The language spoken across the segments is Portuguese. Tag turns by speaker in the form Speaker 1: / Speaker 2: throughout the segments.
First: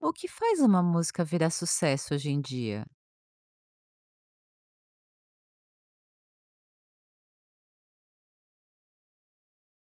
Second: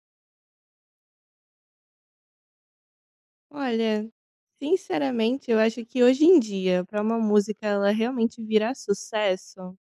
Speaker 1: O que faz uma música virar sucesso hoje em dia?
Speaker 2: Olha, sinceramente, eu acho que hoje em dia, para uma música ela realmente virar sucesso,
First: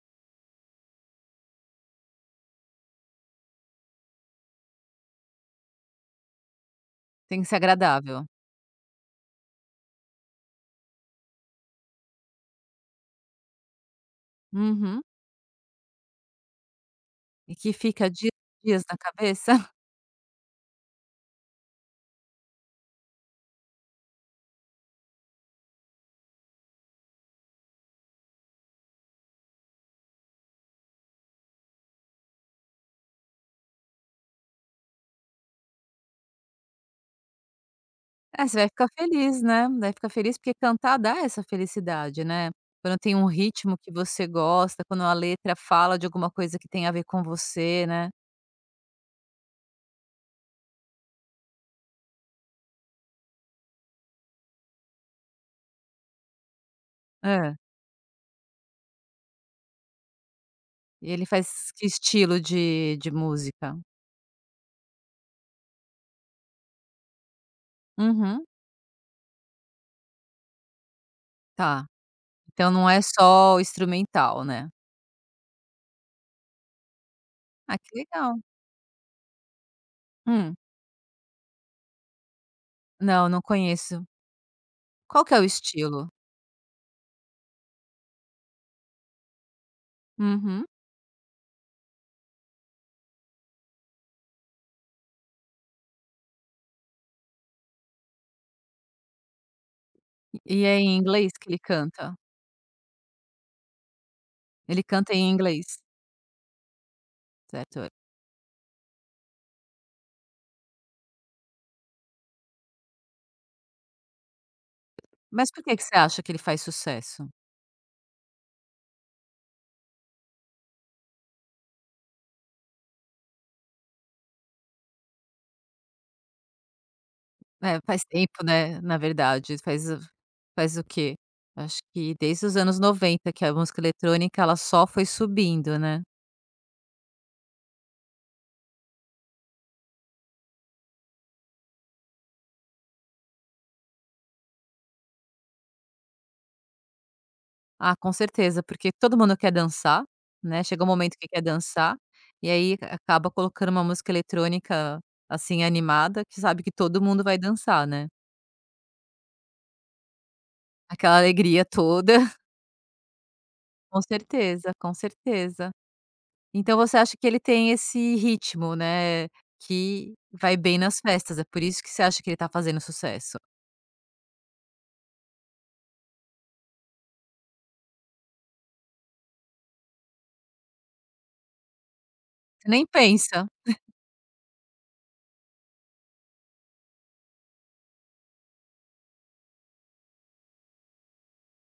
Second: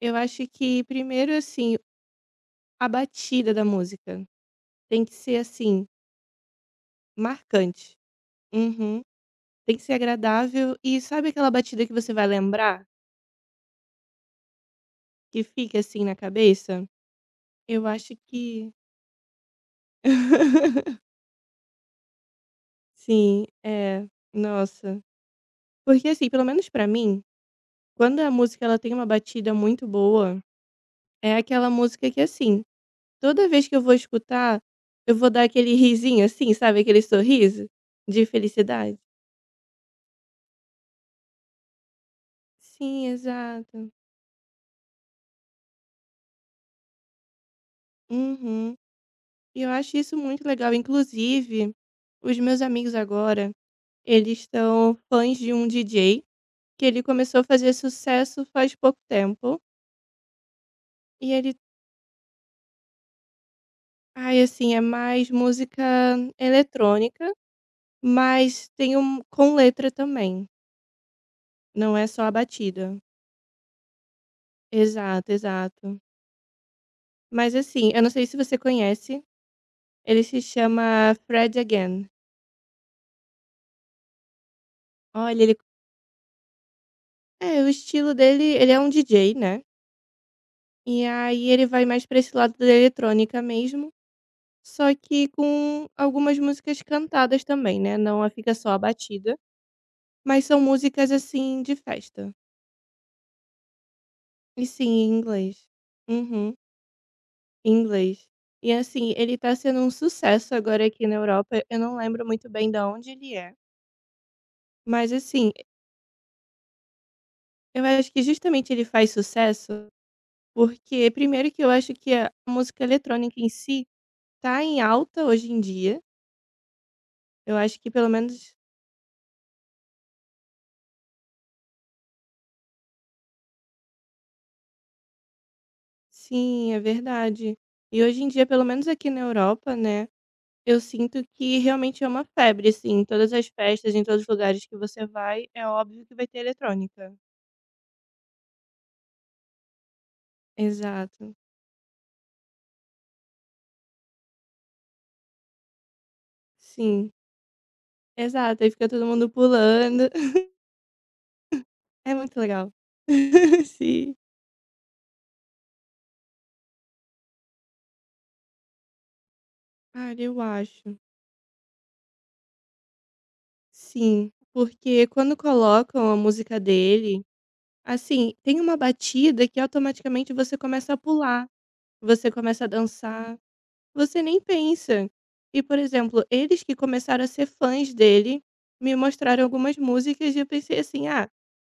Speaker 2: eu acho que primeiro, assim, a batida da música tem que ser, assim,
Speaker 1: Tem que ser
Speaker 2: marcante.
Speaker 1: agradável.
Speaker 2: Uhum. Tem que ser agradável e sabe aquela batida que você vai lembrar?
Speaker 1: Uhum.
Speaker 2: Que fica, assim, na cabeça?
Speaker 1: E que
Speaker 2: Eu
Speaker 1: fica
Speaker 2: acho
Speaker 1: dias e
Speaker 2: que
Speaker 1: dias na cabeça?
Speaker 2: Sim, é. Nossa. Porque, assim, pelo menos pra mim, quando a música ela tem uma batida muito boa, é aquela música que, assim, toda vez que eu vou escutar, eu vou dar aquele risinho assim, sabe, aquele sorriso de
Speaker 1: É, você vai ficar
Speaker 2: felicidade.
Speaker 1: feliz, né, vai ficar feliz porque cantar dá essa felicidade, né. Quando
Speaker 2: Sim,
Speaker 1: tem um ritmo
Speaker 2: exato.
Speaker 1: que você gosta, quando a letra fala de alguma coisa que tem a ver com você, né.
Speaker 2: Uhum. E eu acho isso muito legal. Inclusive, os meus amigos agora, eles estão fãs de um DJ que ele começou a
Speaker 1: Hã.
Speaker 2: fazer sucesso faz pouco tempo.
Speaker 1: E ele
Speaker 2: E ele,
Speaker 1: faz que estilo de música?
Speaker 2: ai, assim, é mais música eletrônica,
Speaker 1: Uhum.
Speaker 2: mas tem um com letra também.
Speaker 1: Tá.
Speaker 2: Não é só a
Speaker 1: Então não
Speaker 2: batida.
Speaker 1: é só o instrumental, né.
Speaker 2: Exato, exato. Mas
Speaker 1: Ah,
Speaker 2: assim,
Speaker 1: que
Speaker 2: eu não sei se
Speaker 1: legal.
Speaker 2: você conhece, ele se
Speaker 1: Hum.
Speaker 2: chama Fred Again.
Speaker 1: Não, não conheço. Qual que é
Speaker 2: Olha,
Speaker 1: o
Speaker 2: ele
Speaker 1: estilo?
Speaker 2: é, o estilo dele ele é um DJ, né,
Speaker 1: Uhum.
Speaker 2: e aí ele vai mais pra esse lado da eletrônica mesmo, só que com algumas músicas cantadas também, né, não a fica só a batida, mas
Speaker 1: E
Speaker 2: são
Speaker 1: é em
Speaker 2: músicas,
Speaker 1: inglês que ele
Speaker 2: assim, de
Speaker 1: canta?
Speaker 2: festa. E
Speaker 1: Ele
Speaker 2: sim, em
Speaker 1: canta em
Speaker 2: inglês.
Speaker 1: inglês,
Speaker 2: Uhum, em
Speaker 1: certo.
Speaker 2: inglês. E assim, ele tá sendo um sucesso agora aqui na Europa, eu não lembro muito bem de onde ele é, mas assim,
Speaker 1: Mas por que que você acha que ele faz sucesso?
Speaker 2: eu acho que justamente ele faz sucesso porque primeiro que eu acho que a música eletrônica em si tá em alta hoje em dia, eu acho
Speaker 1: É,
Speaker 2: que
Speaker 1: faz
Speaker 2: pelo
Speaker 1: tempo,
Speaker 2: menos
Speaker 1: né, na verdade, faz o quê? Acho que desde os anos 90 que a música eletrônica, ela só foi subindo, né.
Speaker 2: sim, é verdade. E hoje em dia, pelo menos aqui na Europa, né, eu sinto que realmente é uma febre, assim, em todas as festas, em todos os lugares que você vai, é óbvio que vai ter eletrônica.
Speaker 1: Ah, com certeza, porque todo mundo quer dançar, né, chega um momento que
Speaker 2: Exato.
Speaker 1: quer dançar, e aí acaba colocando uma música eletrônica, assim, animada, que sabe que todo
Speaker 2: Sim,
Speaker 1: mundo vai dançar, né.
Speaker 2: exato, aí fica todo mundo pulando.
Speaker 1: Aquela alegria
Speaker 2: É
Speaker 1: toda.
Speaker 2: muito legal.
Speaker 1: Com
Speaker 2: Sim.
Speaker 1: certeza, com certeza. Então você acha que ele tem esse ritmo, né,
Speaker 2: Ah,
Speaker 1: que
Speaker 2: eu
Speaker 1: vai bem nas
Speaker 2: acho.
Speaker 1: festas, é por isso que você acha que ele tá fazendo sucesso?
Speaker 2: Sim, porque quando colocam a música dele, assim, tem uma batida que automaticamente você começa a pular, você começa a
Speaker 1: Você nem
Speaker 2: dançar,
Speaker 1: pensa.
Speaker 2: você nem pensa. E, por exemplo, eles que começaram a ser fãs dele, me mostraram algumas músicas e eu pensei assim: "Ah,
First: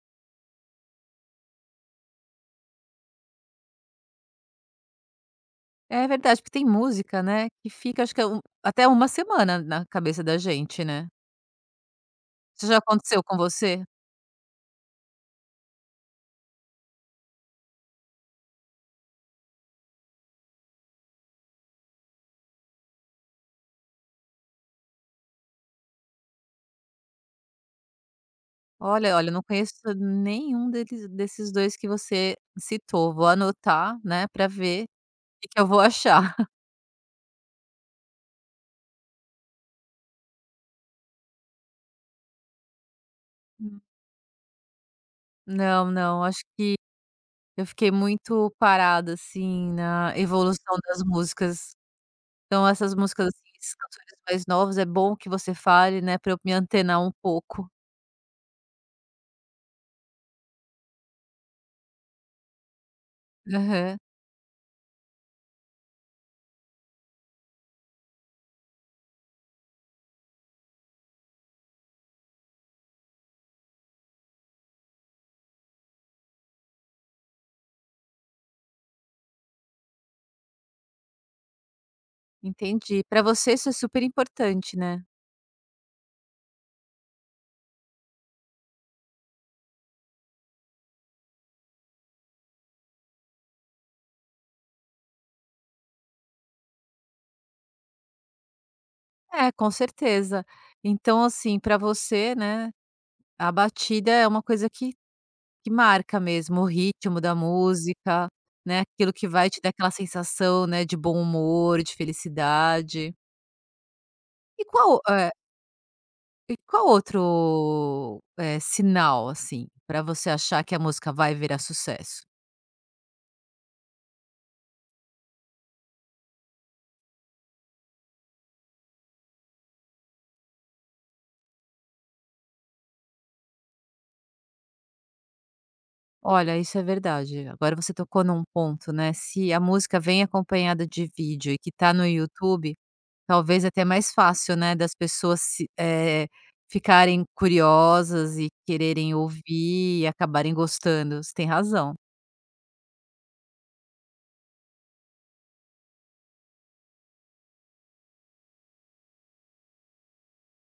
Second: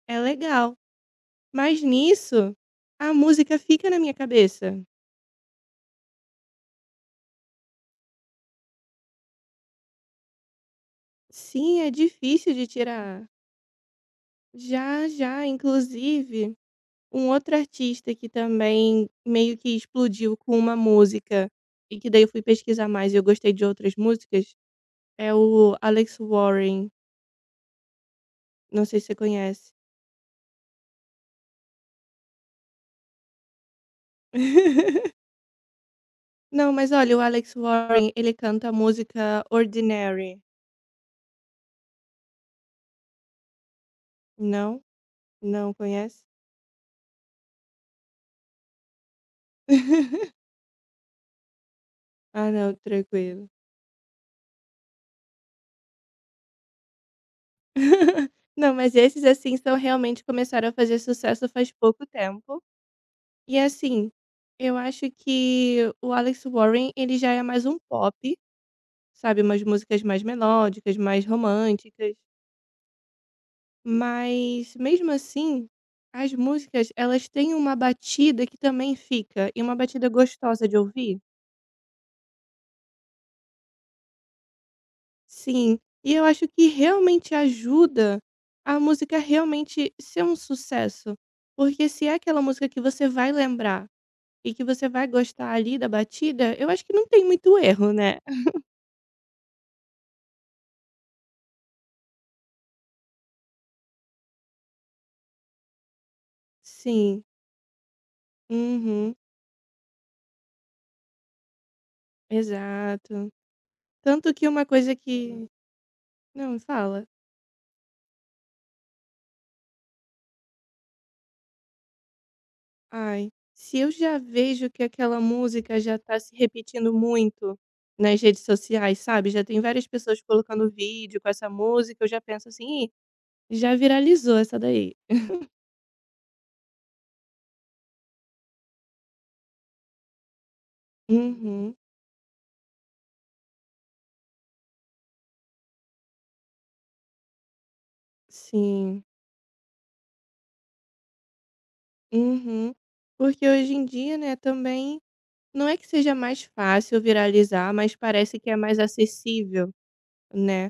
Speaker 2: é legal". Mas nisso, a música fica na minha cabeça.
Speaker 1: É verdade, porque tem música, né, que fica acho que é até uma semana na cabeça da gente, né.
Speaker 2: Sim, é difícil de
Speaker 1: Isso já aconteceu
Speaker 2: tirar.
Speaker 1: com você?
Speaker 2: Já, já, inclusive, um outro artista que também meio que explodiu com uma música, e que daí eu fui pesquisar mais e eu gostei de outras músicas, é o Alex Warren, não sei se você
Speaker 1: Olha, eu não
Speaker 2: conhece.
Speaker 1: conheço nenhum deles desses 2 que você citou, vou anotar, né, pra ver que eu vou achar.
Speaker 2: Não, mas olha, o Alex Warren, ele canta a música Ordinary.
Speaker 1: Hum.
Speaker 2: Não? Não
Speaker 1: Não,
Speaker 2: conhece?
Speaker 1: não, acho que eu fiquei muito parada, assim, na evolução das músicas.
Speaker 2: Ah,
Speaker 1: Então
Speaker 2: não,
Speaker 1: essas músicas,
Speaker 2: tranquilo.
Speaker 1: assim, esses cantores mais novos, é bom que você fale, né, pra eu me antenar um pouco.
Speaker 2: Não, mas esses, assim, são, realmente começaram a fazer sucesso faz pouco tempo. E,
Speaker 1: Aham,
Speaker 2: assim, eu acho que o Alex Warren, ele já é mais um pop, sabe? Umas músicas mais melódicas, mais românticas. Mas, mesmo assim, as músicas, elas têm uma batida que também fica, e uma batida gostosa de ouvir.
Speaker 1: entendi. Pra você isso é super importante, né?
Speaker 2: Sim, e eu acho que realmente ajuda a música realmente ser um sucesso, porque se é aquela música que você vai lembrar e que você vai gostar ali da batida, eu acho que não tem muito erro, né.
Speaker 1: É, com certeza. Então, assim, pra você, né, a batida é uma coisa que marca mesmo, o ritmo
Speaker 2: Sim.
Speaker 1: da música, né, aquilo
Speaker 2: Uhum.
Speaker 1: que vai te dar aquela sensação, né, de bom humor, de felicidade.
Speaker 2: Exato. Tanto que
Speaker 1: E
Speaker 2: uma
Speaker 1: qual,
Speaker 2: coisa
Speaker 1: eh,
Speaker 2: que
Speaker 1: e
Speaker 2: não,
Speaker 1: qual
Speaker 2: fala.
Speaker 1: outro, sinal, assim, pra você achar que a música vai virar sucesso?
Speaker 2: Ai, se eu já vejo que aquela música já tá se repetindo muito nas redes sociais, sabe, já tem várias pessoas colocando vídeo com essa música, eu já penso assim: "Ih, já viralizou essa daí".
Speaker 1: Olha, isso é verdade. Agora você tocou num ponto, né, se a música vem acompanhada de vídeo e que
Speaker 2: Uhum,
Speaker 1: tá no YouTube, talvez até mais fácil, né, das pessoas se ficarem curiosas e
Speaker 2: sim.
Speaker 1: quererem ouvir e acabarem gostando. Você tem razão.
Speaker 2: Uhum. Porque hoje em dia, né, também não é que seja mais fácil viralizar, mas parece que é mais acessível, né.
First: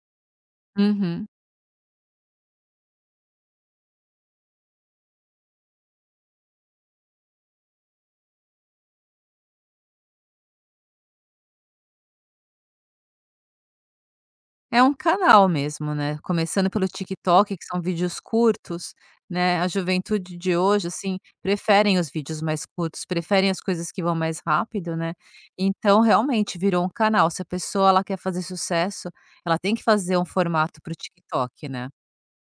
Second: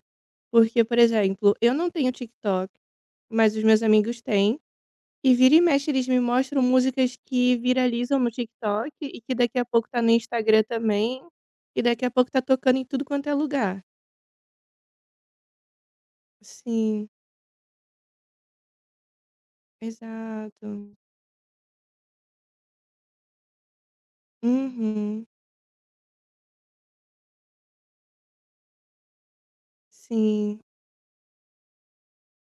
Speaker 2: Porque, por
Speaker 1: Uhum.
Speaker 2: exemplo, eu não tenho TikTok, mas os meus amigos têm. E vira e mexe eles me mostram músicas que viralizam no TikTok e que daqui a pouco tá no Instagram também, e daqui a pouco tá tocando em tudo quanto é lugar.
Speaker 1: É um canal mesmo, né, começando pelo
Speaker 2: Sim,
Speaker 1: TikTok, que são vídeos curtos, né, a juventude de
Speaker 2: exato.
Speaker 1: hoje, assim, preferem os vídeos mais curtos, preferem as coisas que vão mais rápido, né,
Speaker 2: Uhum.
Speaker 1: então realmente virou um canal, se a pessoa ela quer fazer sucesso, ela tem que fazer um
Speaker 2: Sim,
Speaker 1: formato para o TikTok, né.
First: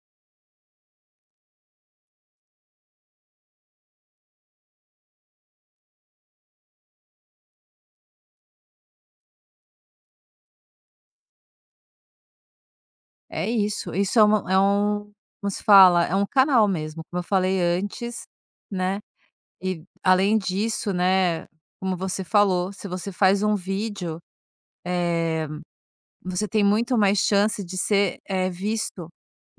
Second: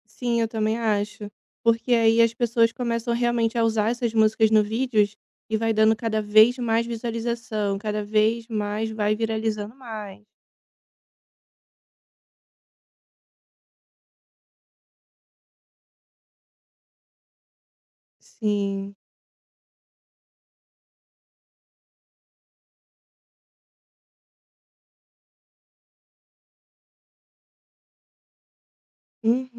Speaker 2: sim, eu também acho. Porque aí as pessoas começam realmente a usar essas músicas no vídeos e vai dando cada vez mais visualização, cada vez mais vai viralizando mais.
Speaker 1: É isso, isso é uma é um como se fala? É um canal mesmo, como eu falei antes,
Speaker 2: Sim.
Speaker 1: né, e além disso, né, como você falou, se você faz um vídeo. Você tem muito mais chance de ser, visto,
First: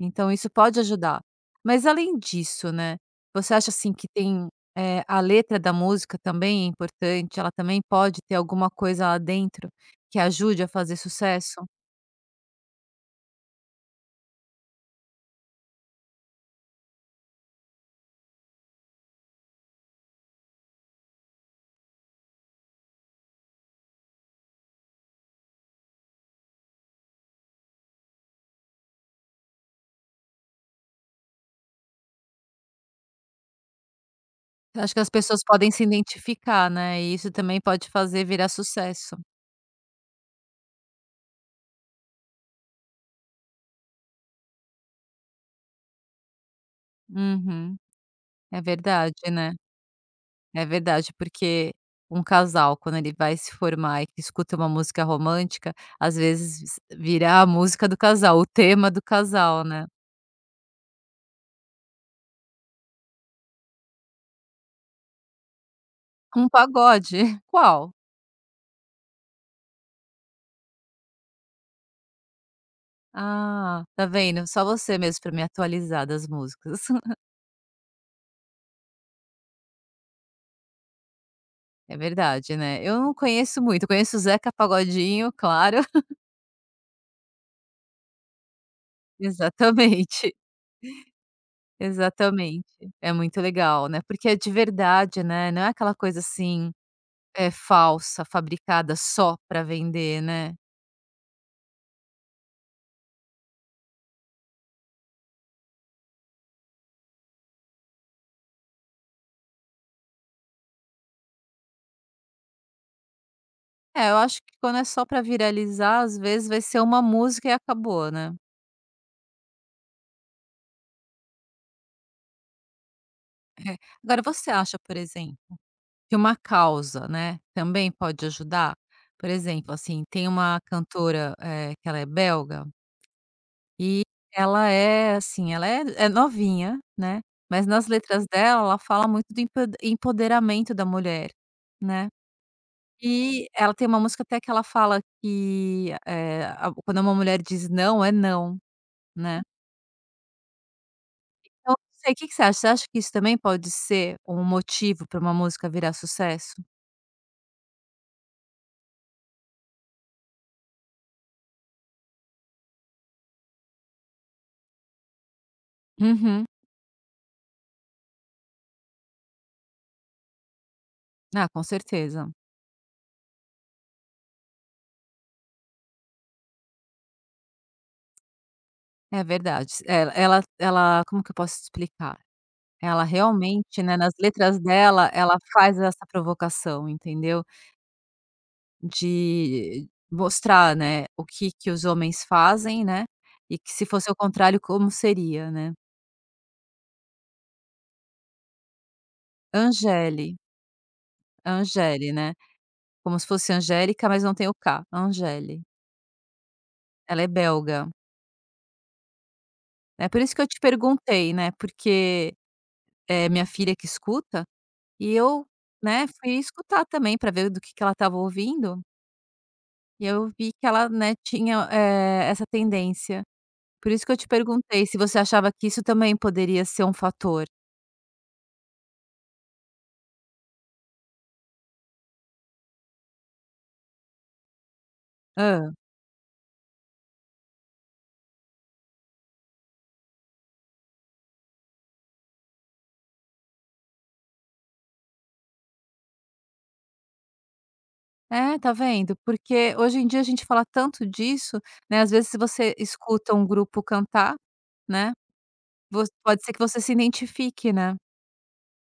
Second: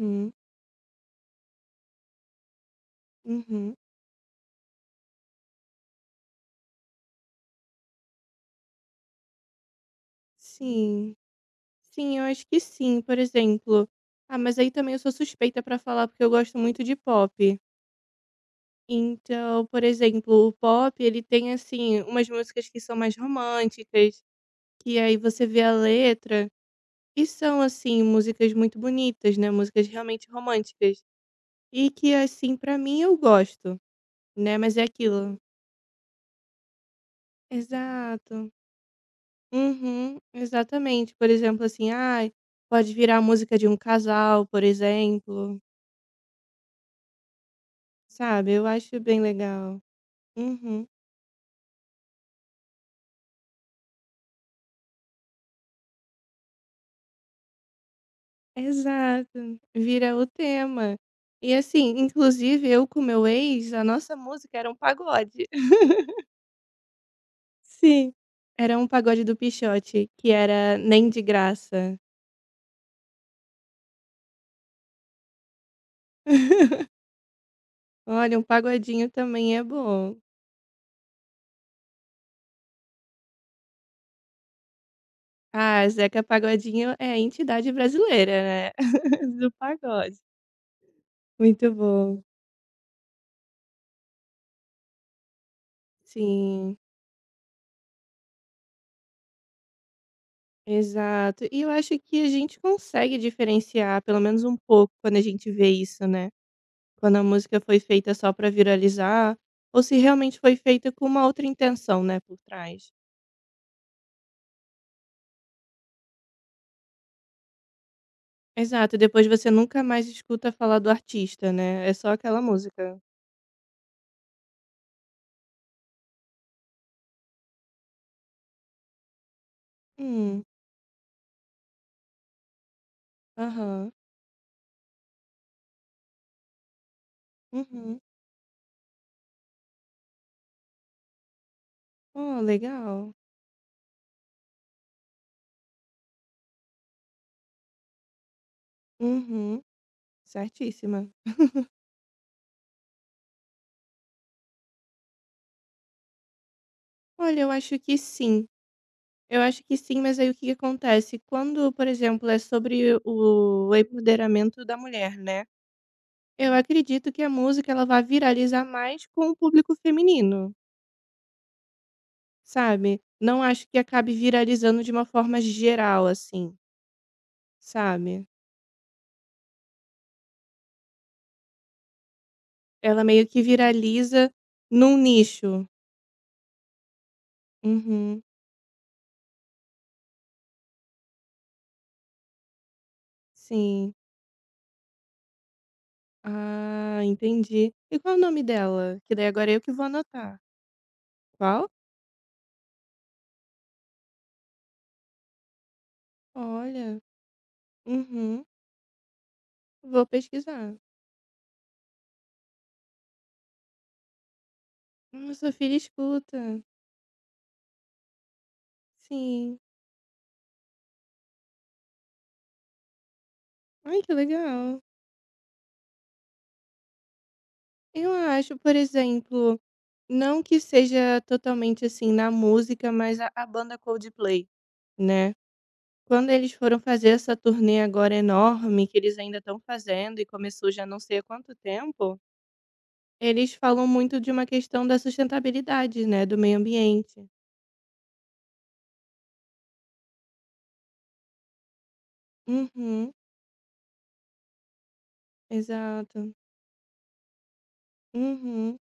Speaker 1: então isso pode ajudar. Mas além disso, né, você acha,
Speaker 2: uhum.
Speaker 1: assim, que tem, a letra da música também é importante, ela também pode ter alguma coisa lá dentro que ajude a fazer
Speaker 2: Sim.
Speaker 1: sucesso?
Speaker 2: Sim, eu acho que sim. Por exemplo, ah, mas aí também eu sou suspeita pra falar, porque eu gosto muito de pop. Então, por exemplo, o pop, ele tem, assim, umas músicas que são mais românticas, que aí você vê a letra e são, assim, músicas muito bonitas, né, músicas realmente românticas. E que, assim, pra mim eu gosto, né, mas
Speaker 1: Eu
Speaker 2: é
Speaker 1: acho que as
Speaker 2: aquilo
Speaker 1: pessoas podem se identificar, né, e isso também pode fazer virar
Speaker 2: exato.
Speaker 1: sucesso.
Speaker 2: Uhum, exatamente. Por exemplo, assim, ai, pode virar a música de um casal, por exemplo.
Speaker 1: Uhum.
Speaker 2: Sabe,
Speaker 1: É
Speaker 2: eu acho
Speaker 1: verdade,
Speaker 2: bem
Speaker 1: né?
Speaker 2: legal.
Speaker 1: É
Speaker 2: Uhum,
Speaker 1: verdade, porque um casal, quando ele vai se formar e que escuta uma música romântica, às vezes vira a música do casal, o tema do
Speaker 2: exato,
Speaker 1: casal, né.
Speaker 2: vira o tema. E assim, inclusive eu com meu ex, a nossa música era um pagode.
Speaker 1: Um pagode? Qual?
Speaker 2: Sim, era um pagode do Pixote, que era Nem de Graça.
Speaker 1: Ah, tá vendo, só você mesmo pra me atualizar das músicas.
Speaker 2: Olha, um pagodinho também é bom.
Speaker 1: É verdade, né. Eu não conheço muito, conheço o Zeca Pagodinho, claro.
Speaker 2: Ah, Zeca Pagodinho é a entidade brasileira, né, do pagode.
Speaker 1: Exatamente,
Speaker 2: Muito bom,
Speaker 1: exatamente. É muito legal, né, porque é de verdade, né, não é aquela coisa assim,
Speaker 2: sim.
Speaker 1: é falsa, fabricada só pra vender, né.
Speaker 2: Exato. E eu acho que a gente consegue diferenciar, pelo menos um pouco, quando a gente vê isso, né? Quando a música foi feita só pra viralizar, ou se realmente foi feita com uma outra intenção, né, por trás.
Speaker 1: É, eu acho que quando é só para viralizar, às vezes vai ser uma música e acabou, né.
Speaker 2: Exato, depois você nunca mais escuta falar do artista, né? É só aquela música.
Speaker 1: Agora você acha, por exemplo, que uma causa, né, também pode ajudar? Por exemplo, assim, tem
Speaker 2: Hum,
Speaker 1: uma cantora, que ela é belga
Speaker 2: aham,
Speaker 1: e ela é, assim, ela é novinha, né, mas nas
Speaker 2: uhum.
Speaker 1: letras dela, ela fala muito do empoderamento da mulher, né.
Speaker 2: Oh, legal.
Speaker 1: E ela tem uma música até que ela fala que, eh, a quando uma mulher diz não, é não, né.
Speaker 2: Uhum, certíssima.
Speaker 1: Então, não sei, o que que você acha? Você acha que isso também pode ser um motivo para uma música virar sucesso?
Speaker 2: Olha, eu acho que sim. Eu acho que sim, mas aí o que que acontece? Quando, por exemplo, é sobre o empoderamento da mulher, né?
Speaker 1: Uhum.
Speaker 2: Eu acredito que a música ela vai viralizar mais com o público feminino,
Speaker 1: Ah, com certeza.
Speaker 2: sabe? Não acho que acabe viralizando de uma forma geral, assim, sabe?
Speaker 1: É verdade. Ela como que eu posso explicar?
Speaker 2: Ela
Speaker 1: Ela
Speaker 2: meio que
Speaker 1: realmente, né, nas
Speaker 2: viraliza
Speaker 1: letras
Speaker 2: num
Speaker 1: dela, ela
Speaker 2: nicho.
Speaker 1: faz essa provocação, entendeu?
Speaker 2: Uhum,
Speaker 1: De mostrar, né, o que que os homens fazem, né, e que se
Speaker 2: sim.
Speaker 1: fosse ao contrário como seria, né.
Speaker 2: Ah, entendi. E qual é o nome dela? Que daí agora eu que vou
Speaker 1: Angéli,
Speaker 2: anotar. Qual?
Speaker 1: Angéli, né, como se fosse Angélica, mas não tem o K, Angéli.
Speaker 2: Olha.
Speaker 1: Ela é belga.
Speaker 2: Uhum. Vou
Speaker 1: É por isso que eu te
Speaker 2: pesquisar.
Speaker 1: perguntei, né, porque é minha filha que escuta, e eu,
Speaker 2: Sua filha
Speaker 1: né, fui
Speaker 2: escuta.
Speaker 1: escutar também para ver do que ela estava ouvindo,
Speaker 2: Sim.
Speaker 1: e eu vi que ela, né, tinha, essa tendência. Por
Speaker 2: Ai,
Speaker 1: isso que
Speaker 2: que
Speaker 1: eu te
Speaker 2: legal.
Speaker 1: perguntei se você achava que isso também poderia ser um fator.
Speaker 2: Eu acho, por exemplo. Não que seja totalmente, assim, na música, mas a banda Coldplay, né.
Speaker 1: Ah,
Speaker 2: Quando eles foram fazer essa turnê agora enorme, que eles ainda estão fazendo e começou já não sei há quanto tempo, eles falam muito de uma questão da sustentabilidade, né, do meio ambiente.
Speaker 1: é, tá vendo? Porque hoje em dia a gente fala tanto disso, né, às vezes se você
Speaker 2: Uhum,
Speaker 1: escuta um grupo cantar, né, vo
Speaker 2: exato.
Speaker 1: pode ser que você se identifique, né.
Speaker 2: Uhum,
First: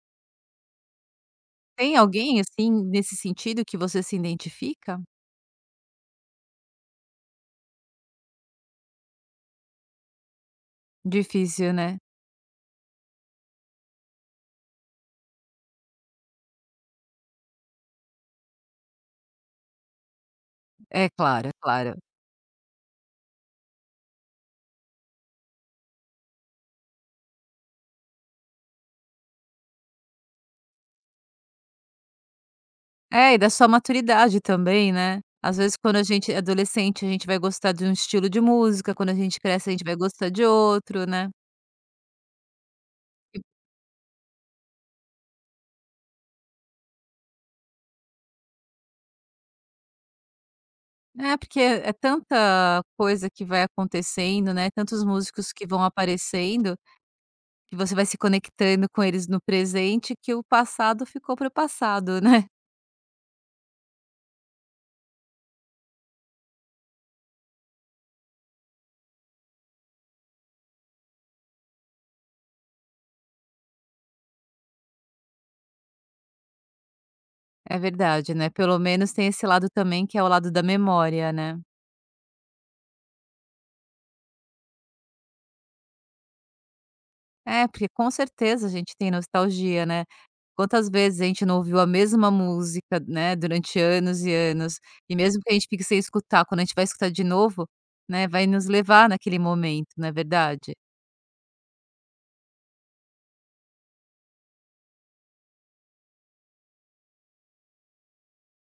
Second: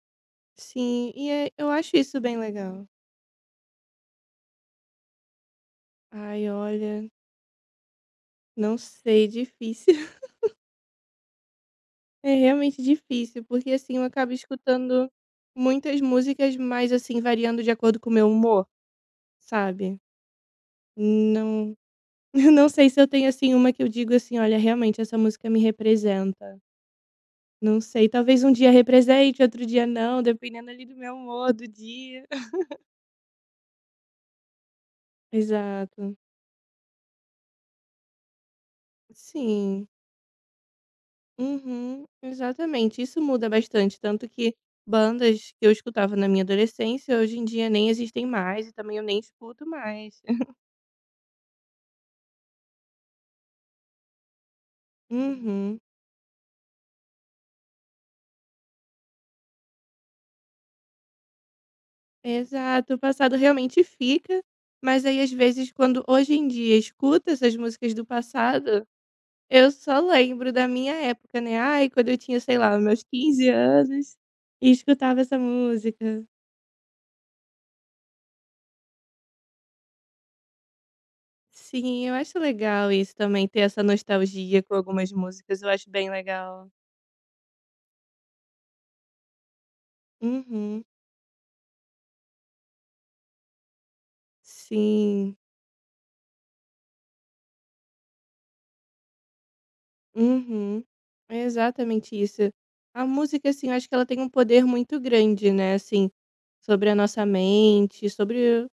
Speaker 2: sim. E é eu
Speaker 1: Tem
Speaker 2: acho isso bem
Speaker 1: alguém, assim,
Speaker 2: legal.
Speaker 1: nesse sentido que você se identifica?
Speaker 2: Ai, olha, não sei, difícil.
Speaker 1: Difícil, né.
Speaker 2: É realmente difícil, porque assim, eu acabo escutando muitas músicas, mas assim, variando de acordo com o meu humor, sabe?
Speaker 1: É, claro, é
Speaker 2: Não,
Speaker 1: claro.
Speaker 2: eu não sei se eu tenho assim uma que eu digo assim, olha, realmente essa música me representa. Não sei, talvez um dia represente, outro dia não, dependendo ali do meu humor do dia.
Speaker 1: É, e da sua maturidade também, né. Às vezes quando a
Speaker 2: Exato.
Speaker 1: gente é adolescente, a gente vai gostar de um estilo de música, quando a gente cresce, a gente
Speaker 2: Sim.
Speaker 1: vai gostar de outro, né.
Speaker 2: Uhum, exatamente. Isso muda bastante, tanto que bandas que eu escutava na minha adolescência, hoje em dia nem existem mais e também eu nem escuto mais.
Speaker 1: É, porque é tanta coisa que vai acontecendo, né, tantos músicos que
Speaker 2: Uhum.
Speaker 1: vão aparecendo, que você vai se conectando com eles no presente, que o passado ficou para o passado, né.
Speaker 2: Exato, o passado realmente fica, mas aí às vezes quando hoje em dia escuto essas músicas do passado, eu só lembro da minha época, né, ai quando eu tinha, sei lá, meus 15 anos, e escutava essa música.
Speaker 1: É verdade, né, pelo menos tem esse lado também que é o lado da memória, né.
Speaker 2: Sim, eu acho legal isso também, ter essa nostalgia com algumas músicas, eu acho bem legal.
Speaker 1: É, porque com certeza a gente tem nostalgia, né.
Speaker 2: Uhum,
Speaker 1: Quantas vezes a gente não ouviu a mesma música, né, durante anos e anos, e
Speaker 2: sim,
Speaker 1: mesmo que a gente fique sem escutar, quando a gente vai escutar de novo, né, vai nos levar naquele momento, não é verdade?
Speaker 2: uhum, é exatamente isso. A música, assim, eu acho que ela tem um poder muito grande, né, assim, sobre a nossa mente, sobre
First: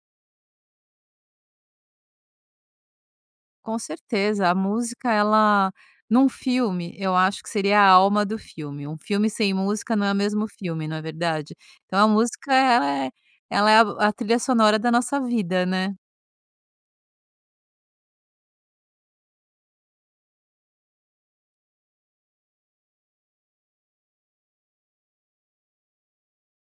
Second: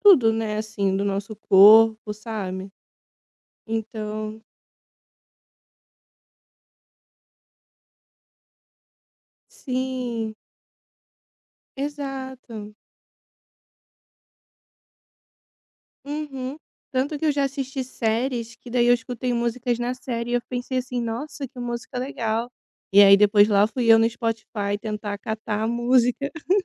Speaker 2: tudo, né, assim, do nosso corpo, sabe.
Speaker 1: Com
Speaker 2: Então
Speaker 1: certeza, a música ela num filme, eu acho que seria a alma do filme. Um filme sem música não é o
Speaker 2: sim,
Speaker 1: mesmo filme, não é verdade? Então a música
Speaker 2: exato.
Speaker 1: ela é a trilha sonora da nossa vida, né?
Speaker 2: Uhum. Tanto que eu já assisti séries que daí eu escutei músicas na série e eu pensei assim: "Nossa, que música legal". E aí depois lá fui eu no Spotify tentar catar a música.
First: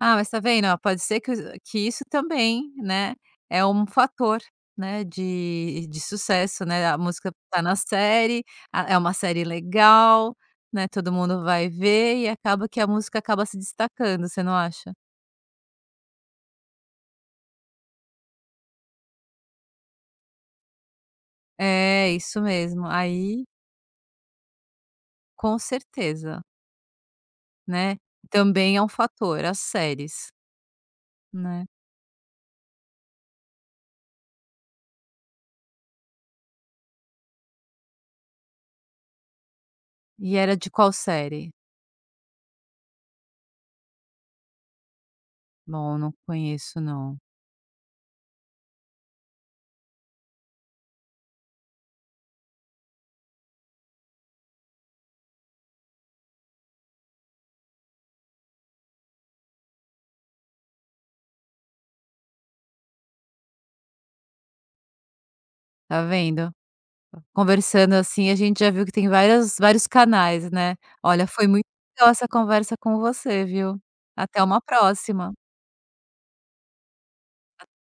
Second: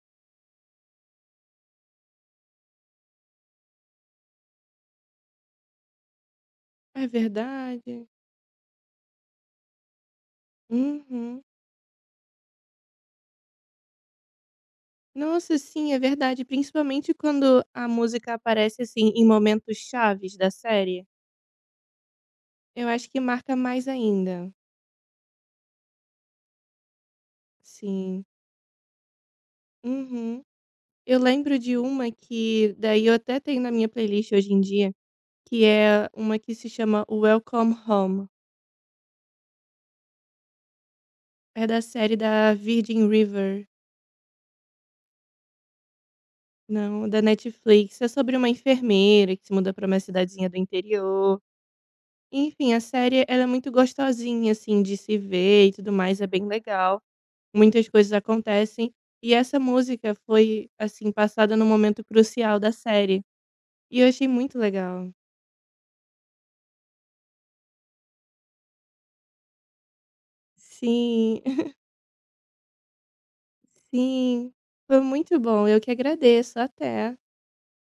Speaker 1: Ah, mas tá vendo, ó, pode ser que os que isso também, né, é um fator, né, de sucesso, né, a
Speaker 2: É
Speaker 1: música tá na
Speaker 2: verdade.
Speaker 1: série, a é uma série legal, né, todo
Speaker 2: Uhum.
Speaker 1: mundo vai ver e acaba que a música acaba se destacando, você não acha?
Speaker 2: Nossa, sim, é verdade, principalmente quando a música aparece, assim, em momentos chaves da série,
Speaker 1: É, isso
Speaker 2: eu
Speaker 1: mesmo,
Speaker 2: acho que
Speaker 1: aí
Speaker 2: marca mais ainda.
Speaker 1: com certeza, né.
Speaker 2: Sim.
Speaker 1: Também é um fator, as séries,
Speaker 2: Uhum. Eu lembro
Speaker 1: né.
Speaker 2: de uma que daí eu até tenho na minha playlist hoje em dia, que é uma que se chama Welcome Home.
Speaker 1: E era de qual série?
Speaker 2: É da série da Virgin River,
Speaker 1: Bom, não conheço
Speaker 2: não,
Speaker 1: não.
Speaker 2: da Netflix. É sobre uma enfermeira que se muda para uma cidadezinha do interior. Enfim, a série ela é muito gostosinha assim de se ver e tudo mais, é bem legal. Muitas coisas acontecem e essa música foi assim passada num momento crucial da série. E eu achei muito legal.
Speaker 1: Tá vendo? Conversando assim, a gente já viu que tem várias vários canais, né. Olha,
Speaker 2: Sim.
Speaker 1: foi muito legal essa conversa com você, viu. Até
Speaker 2: Sim,
Speaker 1: uma
Speaker 2: foi
Speaker 1: próxima.
Speaker 2: muito bom, eu que agradeço, até.